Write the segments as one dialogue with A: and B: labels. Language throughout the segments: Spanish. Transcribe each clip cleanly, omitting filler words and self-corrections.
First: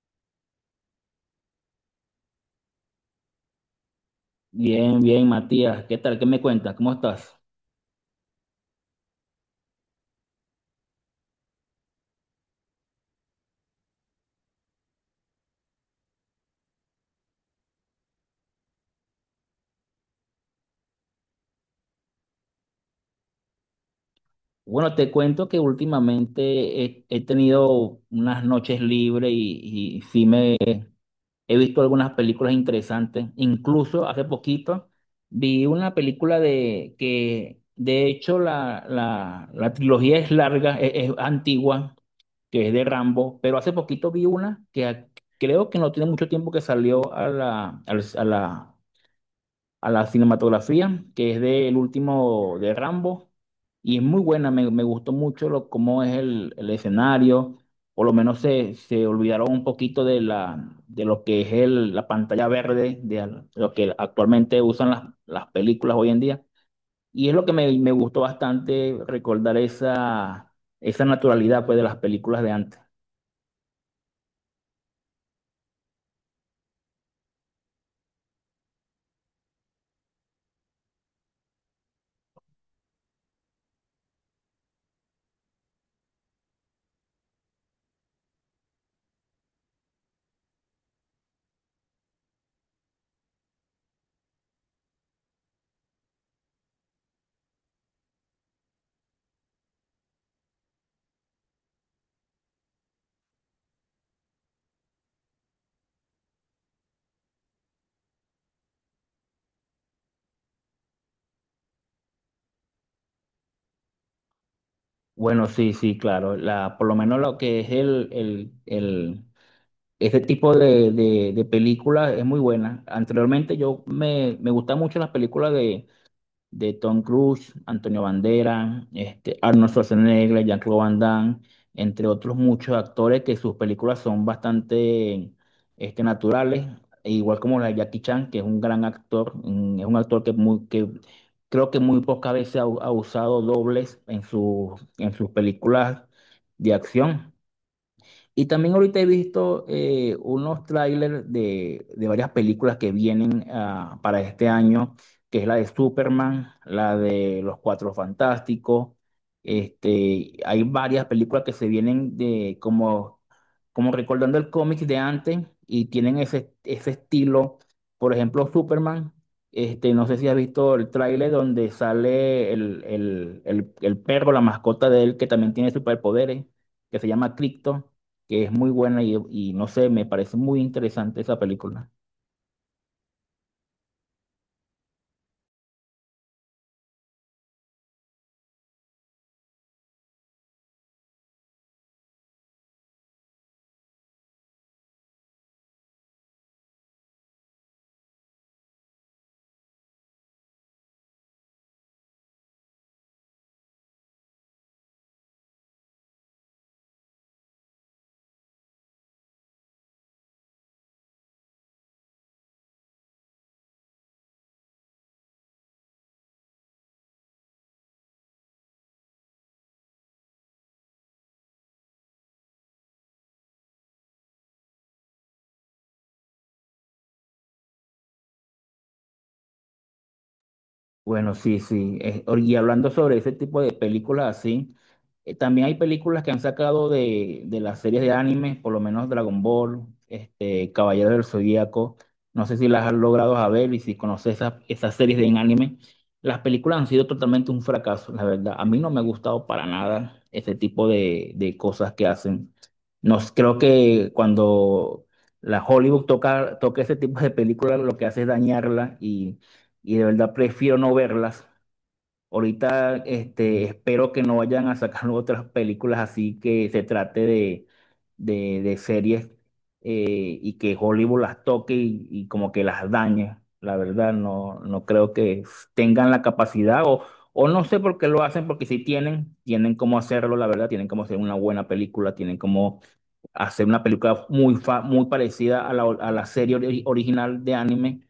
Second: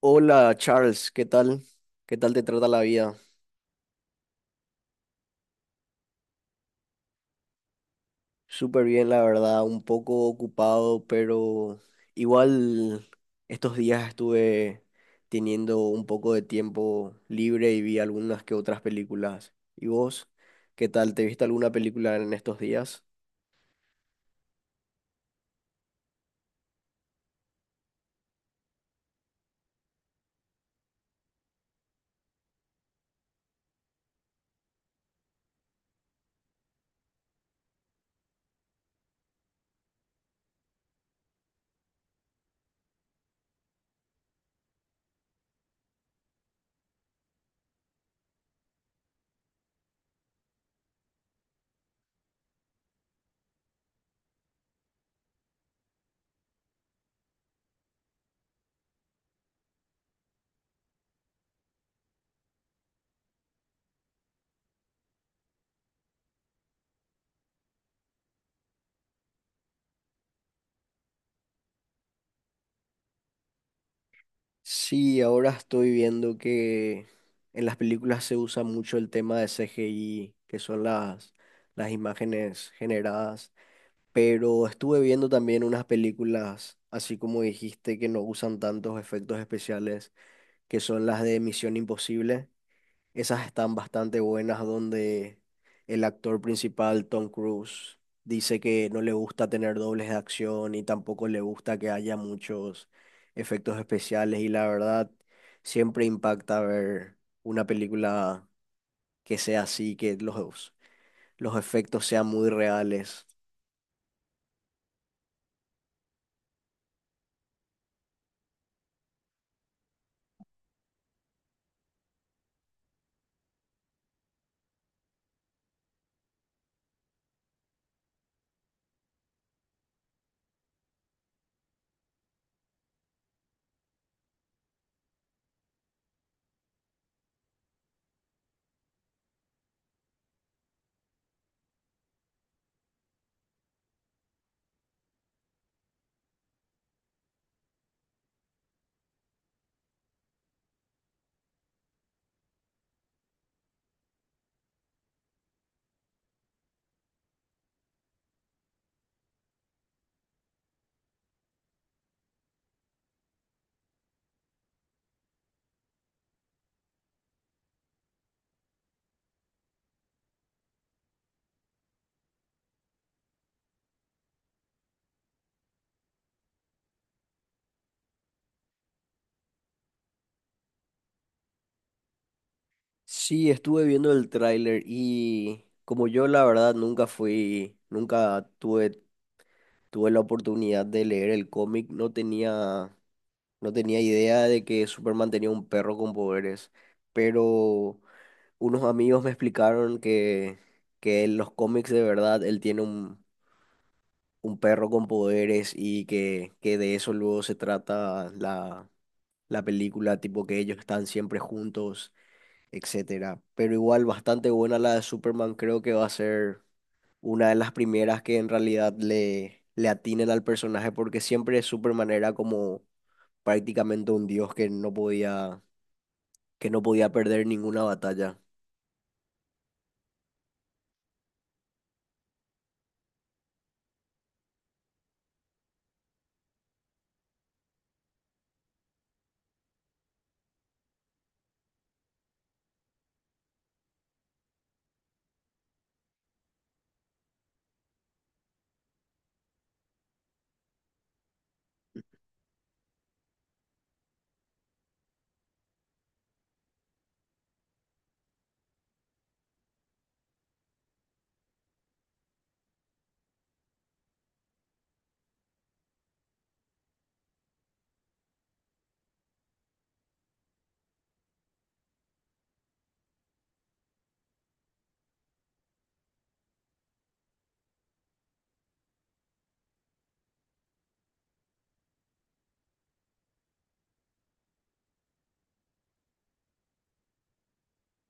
A: Hola Charles, ¿qué tal? ¿Qué tal te trata la vida?
B: Bien, bien, Matías. ¿Qué tal? ¿Qué me cuentas? ¿Cómo estás?
A: Súper bien, la verdad, un poco ocupado, pero igual estos días estuve teniendo un poco de tiempo libre y vi algunas que otras películas. ¿Y vos? ¿Qué tal? ¿Te viste alguna película en estos días?
B: Bueno, te cuento que últimamente he tenido unas noches libres y sí me he visto algunas películas interesantes. Incluso hace poquito vi una película de que, de hecho, la trilogía es larga, es antigua, que es de Rambo, pero hace poquito vi una creo que no tiene mucho tiempo que salió a la, al- a la cinematografía, que es del último de Rambo, y es muy buena, me gustó mucho cómo es el escenario, por lo menos se olvidaron un poquito de lo que es la pantalla verde, lo que actualmente usan las películas hoy en día, y es lo que me gustó bastante recordar esa naturalidad pues, de las películas de antes.
A: Sí, ahora estoy viendo que en las películas se usa mucho el tema de CGI, que son las imágenes generadas. Pero estuve viendo también unas películas, así como dijiste, que no usan tantos efectos especiales, que son las de Misión Imposible. Esas están bastante buenas, donde el actor principal, Tom Cruise, dice que no le gusta tener dobles de acción y tampoco le gusta que haya muchos efectos especiales. Y la verdad, siempre impacta ver una película que sea así, que los efectos sean muy reales.
B: Bueno, sí, sí, claro. La, por lo menos lo que es este tipo de películas es muy buena. Anteriormente yo me gustan mucho las películas de Tom Cruise, Antonio Banderas, Arnold Schwarzenegger, Jean-Claude Van Damme, entre otros muchos actores que sus películas son bastante naturales, e igual como la de Jackie Chan, que es un gran actor, es un actor que, muy, que creo que muy pocas veces ha usado dobles en sus películas de acción. Y también ahorita he visto unos trailers de varias películas que vienen para este año, que es la de Superman, la de Los Cuatro Fantásticos. Hay varias películas que se vienen como recordando el cómic de antes y tienen ese estilo. Por ejemplo, Superman. No sé si has visto el tráiler donde sale el perro, la mascota de él, que también tiene superpoderes, que se llama Krypto, que es muy buena y no sé, me parece muy interesante esa película.
A: Sí, estuve viendo el tráiler y como yo la verdad nunca fui, nunca tuve, tuve la oportunidad de leer el cómic, no tenía idea de que Superman tenía un perro con poderes, pero unos amigos me explicaron que en los cómics de verdad él tiene un perro con poderes y que de eso luego se trata la película, tipo que ellos están siempre juntos, etcétera. Pero igual bastante buena la de Superman, creo que va a ser una de las primeras que en realidad le atinen al personaje, porque siempre Superman era como prácticamente un dios que no podía perder ninguna batalla.
B: Bueno, sí, sí. Y hablando sobre ese tipo de películas así, también hay películas que han sacado de las series de anime, por lo menos Dragon Ball, Caballero del Zodíaco. No sé si las has logrado a ver y si conoces esas series de anime. Las películas han sido totalmente un fracaso, la verdad. A mí no me ha gustado para nada ese tipo de cosas que hacen. Nos, creo que cuando la Hollywood toca ese tipo de películas, lo que hace es dañarla, y de verdad prefiero no verlas. Ahorita espero que no vayan a sacar otras películas así que se trate de series, y que Hollywood las toque y como que las dañe. La verdad, no, no creo que tengan la capacidad o no sé por qué lo hacen, porque si tienen, tienen cómo hacerlo, la verdad, tienen cómo hacer una buena película, tienen cómo hacer una película muy parecida a a la serie original de anime,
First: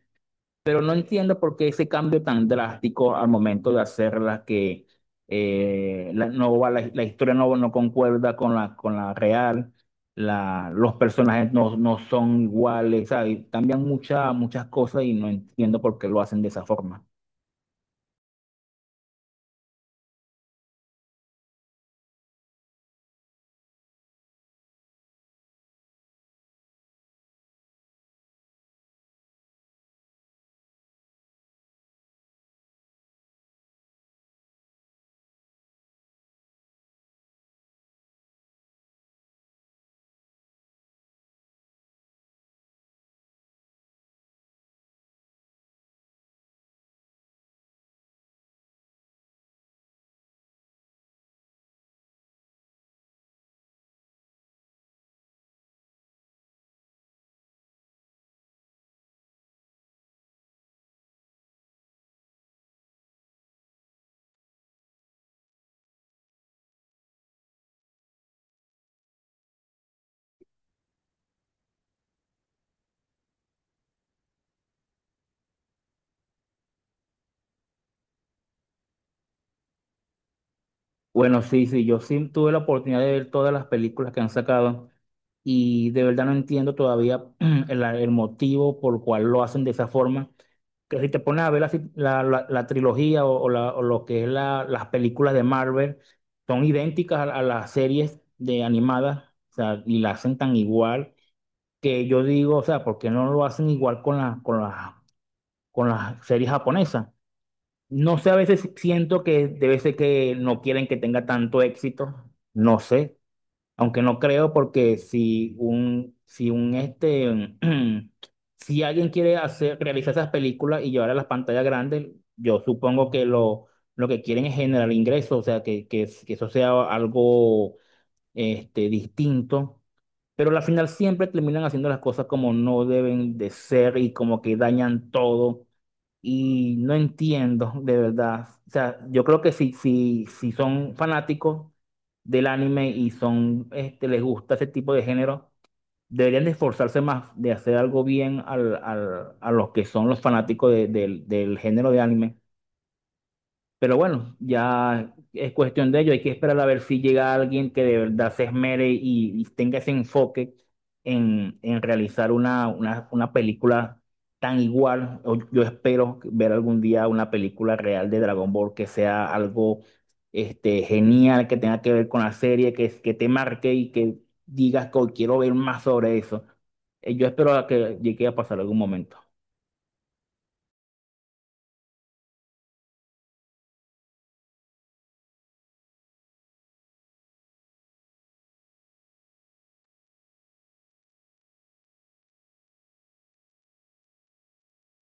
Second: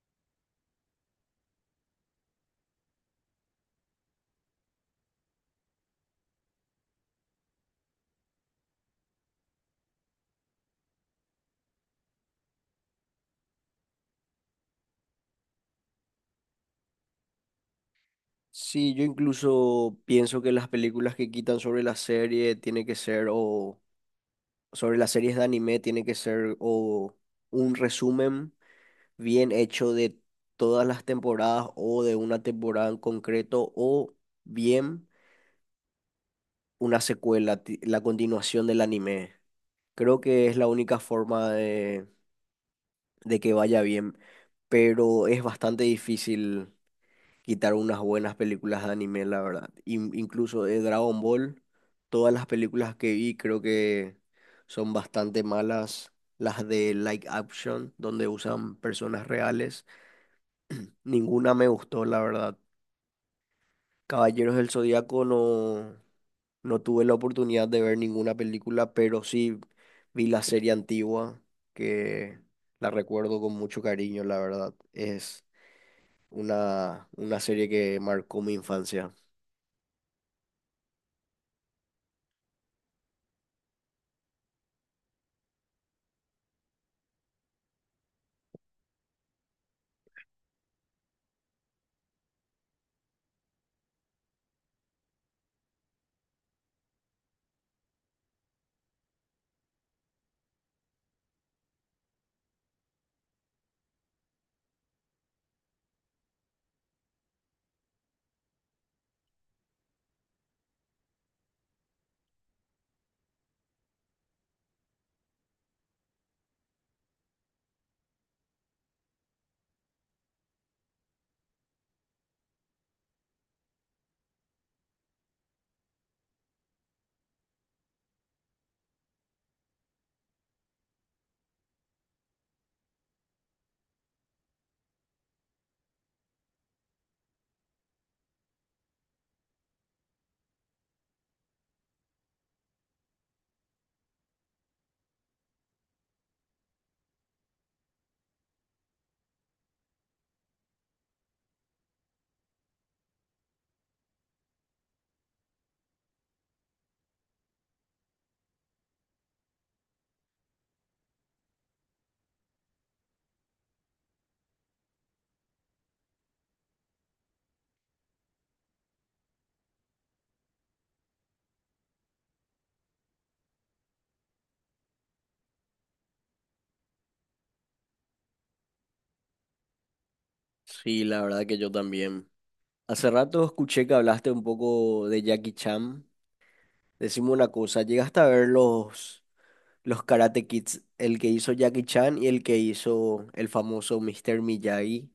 B: pero no entiendo por qué ese cambio tan drástico al momento de hacerla que la historia no, no concuerda con con la real, la, los personajes no, no son iguales, ¿sabes? Cambian muchas cosas y no entiendo por qué lo hacen de esa forma.
A: Sí, yo incluso pienso que las películas que quitan sobre la serie tiene que ser o sobre las series de anime tiene que ser o un resumen bien hecho de todas las temporadas o de una temporada en concreto o bien una secuela, la continuación del anime. Creo que es la única forma de que vaya bien, pero es bastante difícil quitar unas buenas películas de anime, la verdad. Incluso de Dragon Ball, todas las películas que vi creo que son bastante malas. Las de Like Action, donde usan personas reales, ninguna me gustó, la verdad. Caballeros del Zodíaco no, no tuve la oportunidad de ver ninguna película, pero sí vi la serie antigua, que la recuerdo con mucho cariño, la verdad. Es una serie que marcó mi infancia.
B: Bueno, sí, sí, yo sí tuve la oportunidad de ver todas las películas que han sacado y de verdad no entiendo todavía el motivo por el cual lo hacen de esa forma. Que si te pones a ver la, si, la- la- la trilogía o o lo que es las películas de Marvel, son idénticas a las series de animadas, o sea, y la hacen tan igual que yo digo, o sea, ¿por qué no lo hacen igual con con las series japonesas? No sé, a veces siento que debe ser que no quieren que tenga tanto éxito, no sé, aunque no creo porque si alguien quiere hacer, realizar esas películas y llevar a las pantallas grandes, yo supongo que lo que quieren es generar ingresos, o sea, que eso sea algo distinto, pero al final siempre terminan haciendo las cosas como no deben de ser y como que dañan todo y no entiendo, de verdad. O sea, yo creo que si, si, si son fanáticos del anime y son, este, les gusta ese tipo de género, deberían de esforzarse más de hacer algo bien a los que son los fanáticos del del género de anime, pero bueno, ya es cuestión de ello. Hay que esperar a ver si llega alguien que de verdad se esmere y tenga ese enfoque en realizar una película tan igual. O Yo espero ver algún día una película real de Dragon Ball que sea algo genial, que tenga que ver con la serie, que te marque y que digas que: "Oh, quiero ver más sobre eso". Yo espero a que llegue a pasar algún momento.
A: Sí, la verdad que yo también. Hace rato escuché que hablaste un poco de Jackie Chan. Decime una cosa, ¿llegaste a ver los Karate Kids? El que hizo Jackie Chan y el que hizo el famoso Mr. Miyagi.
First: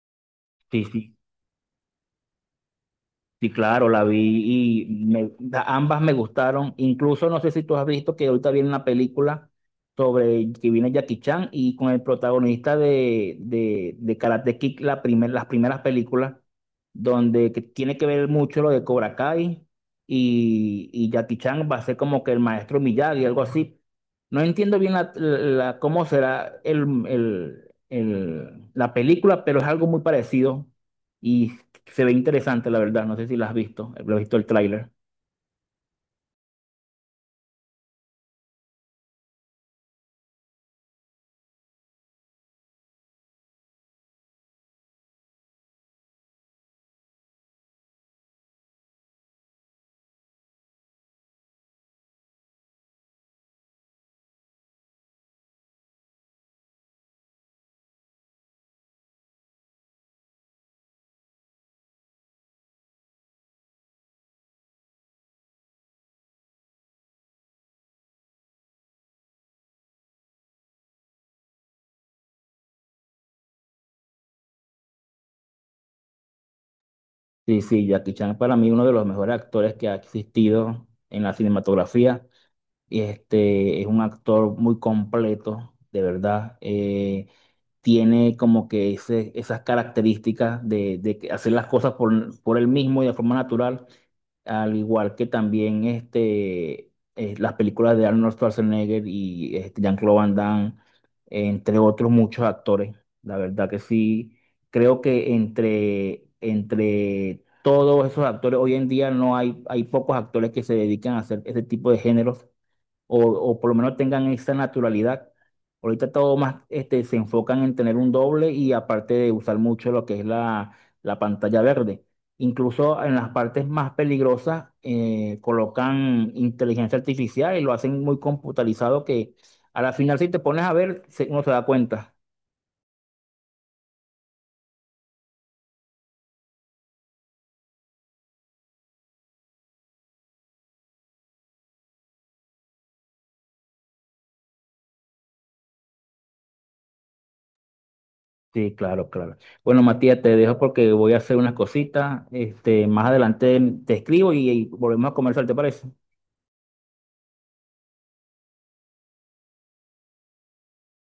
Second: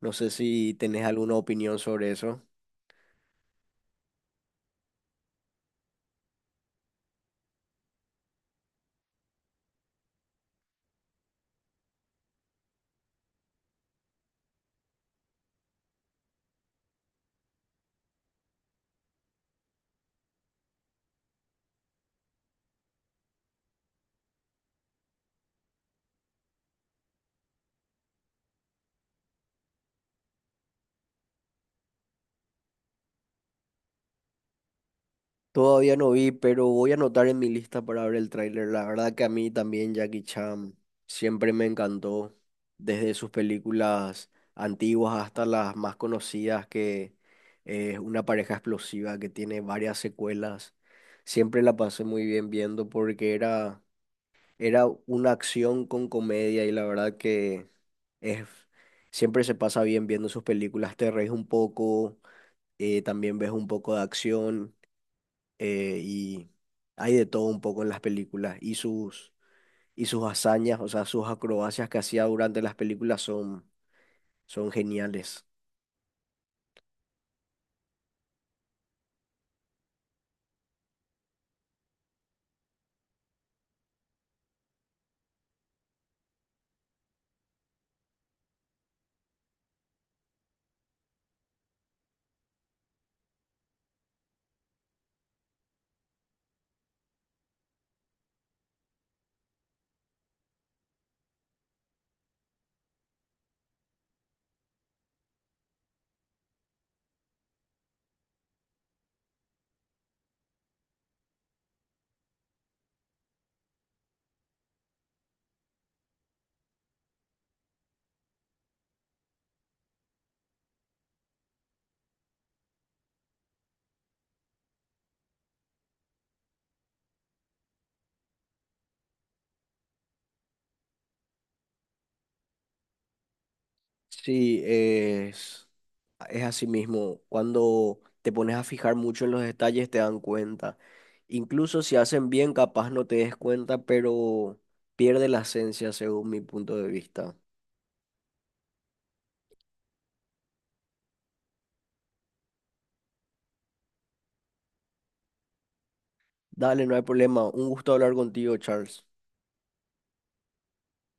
A: No sé si
B: Sí,
A: tenés
B: sí.
A: alguna opinión sobre eso.
B: Sí, claro, la vi y ambas me gustaron. Incluso no sé si tú has visto que ahorita viene una película sobre que viene Jackie Chan y con el protagonista de Karate Kid, las primeras películas, donde que tiene que ver mucho lo de Cobra Kai y Jackie Chan va a ser como que el maestro Miyagi, algo así. No entiendo bien cómo será la película, pero es algo muy parecido. Y se ve interesante, la verdad. No sé si la has visto. Lo he visto el tráiler.
A: Todavía no vi, pero voy a anotar en mi lista para ver el tráiler. La verdad que a mí también Jackie Chan siempre me encantó, desde sus películas antiguas hasta las más conocidas, que es una pareja explosiva que tiene varias secuelas. Siempre la pasé muy bien viendo porque era, era una acción con comedia y la verdad que es, siempre se pasa bien viendo sus películas. Te reís un poco, también ves un poco de acción, y hay de todo un poco en las películas y y sus hazañas, o sea, sus acrobacias que hacía durante las películas son, son geniales.
B: Sí, sí, Jackie Chan es para mí uno de los mejores actores que ha existido en la cinematografía. Y este es un actor muy completo, de verdad. Tiene como que ese, esas características de que hacer las cosas por él mismo y de forma natural, al igual que también las películas de Arnold Schwarzenegger y Jean-Claude Van Damme, entre otros muchos actores. La verdad que sí, creo que entre todos esos actores, hoy en día no hay, hay pocos actores que se dedican a hacer ese tipo de géneros o por lo menos tengan esa naturalidad. Ahorita todo más se enfocan en tener un doble y aparte de usar mucho lo que es la pantalla verde. Incluso en las partes más peligrosas colocan inteligencia artificial y lo hacen muy computarizado que a la final si te pones a ver uno se da cuenta.
A: Sí, es así mismo. Cuando te pones a fijar mucho en los detalles te dan cuenta. Incluso si hacen bien, capaz no te des cuenta, pero pierde la esencia según mi punto de vista.
B: Sí, claro, claro. Bueno, Matías, te dejo porque voy a hacer unas cositas. Más adelante te escribo y volvemos a conversar, ¿te parece?
A: Dale, no hay problema. Un gusto hablar contigo, Charles.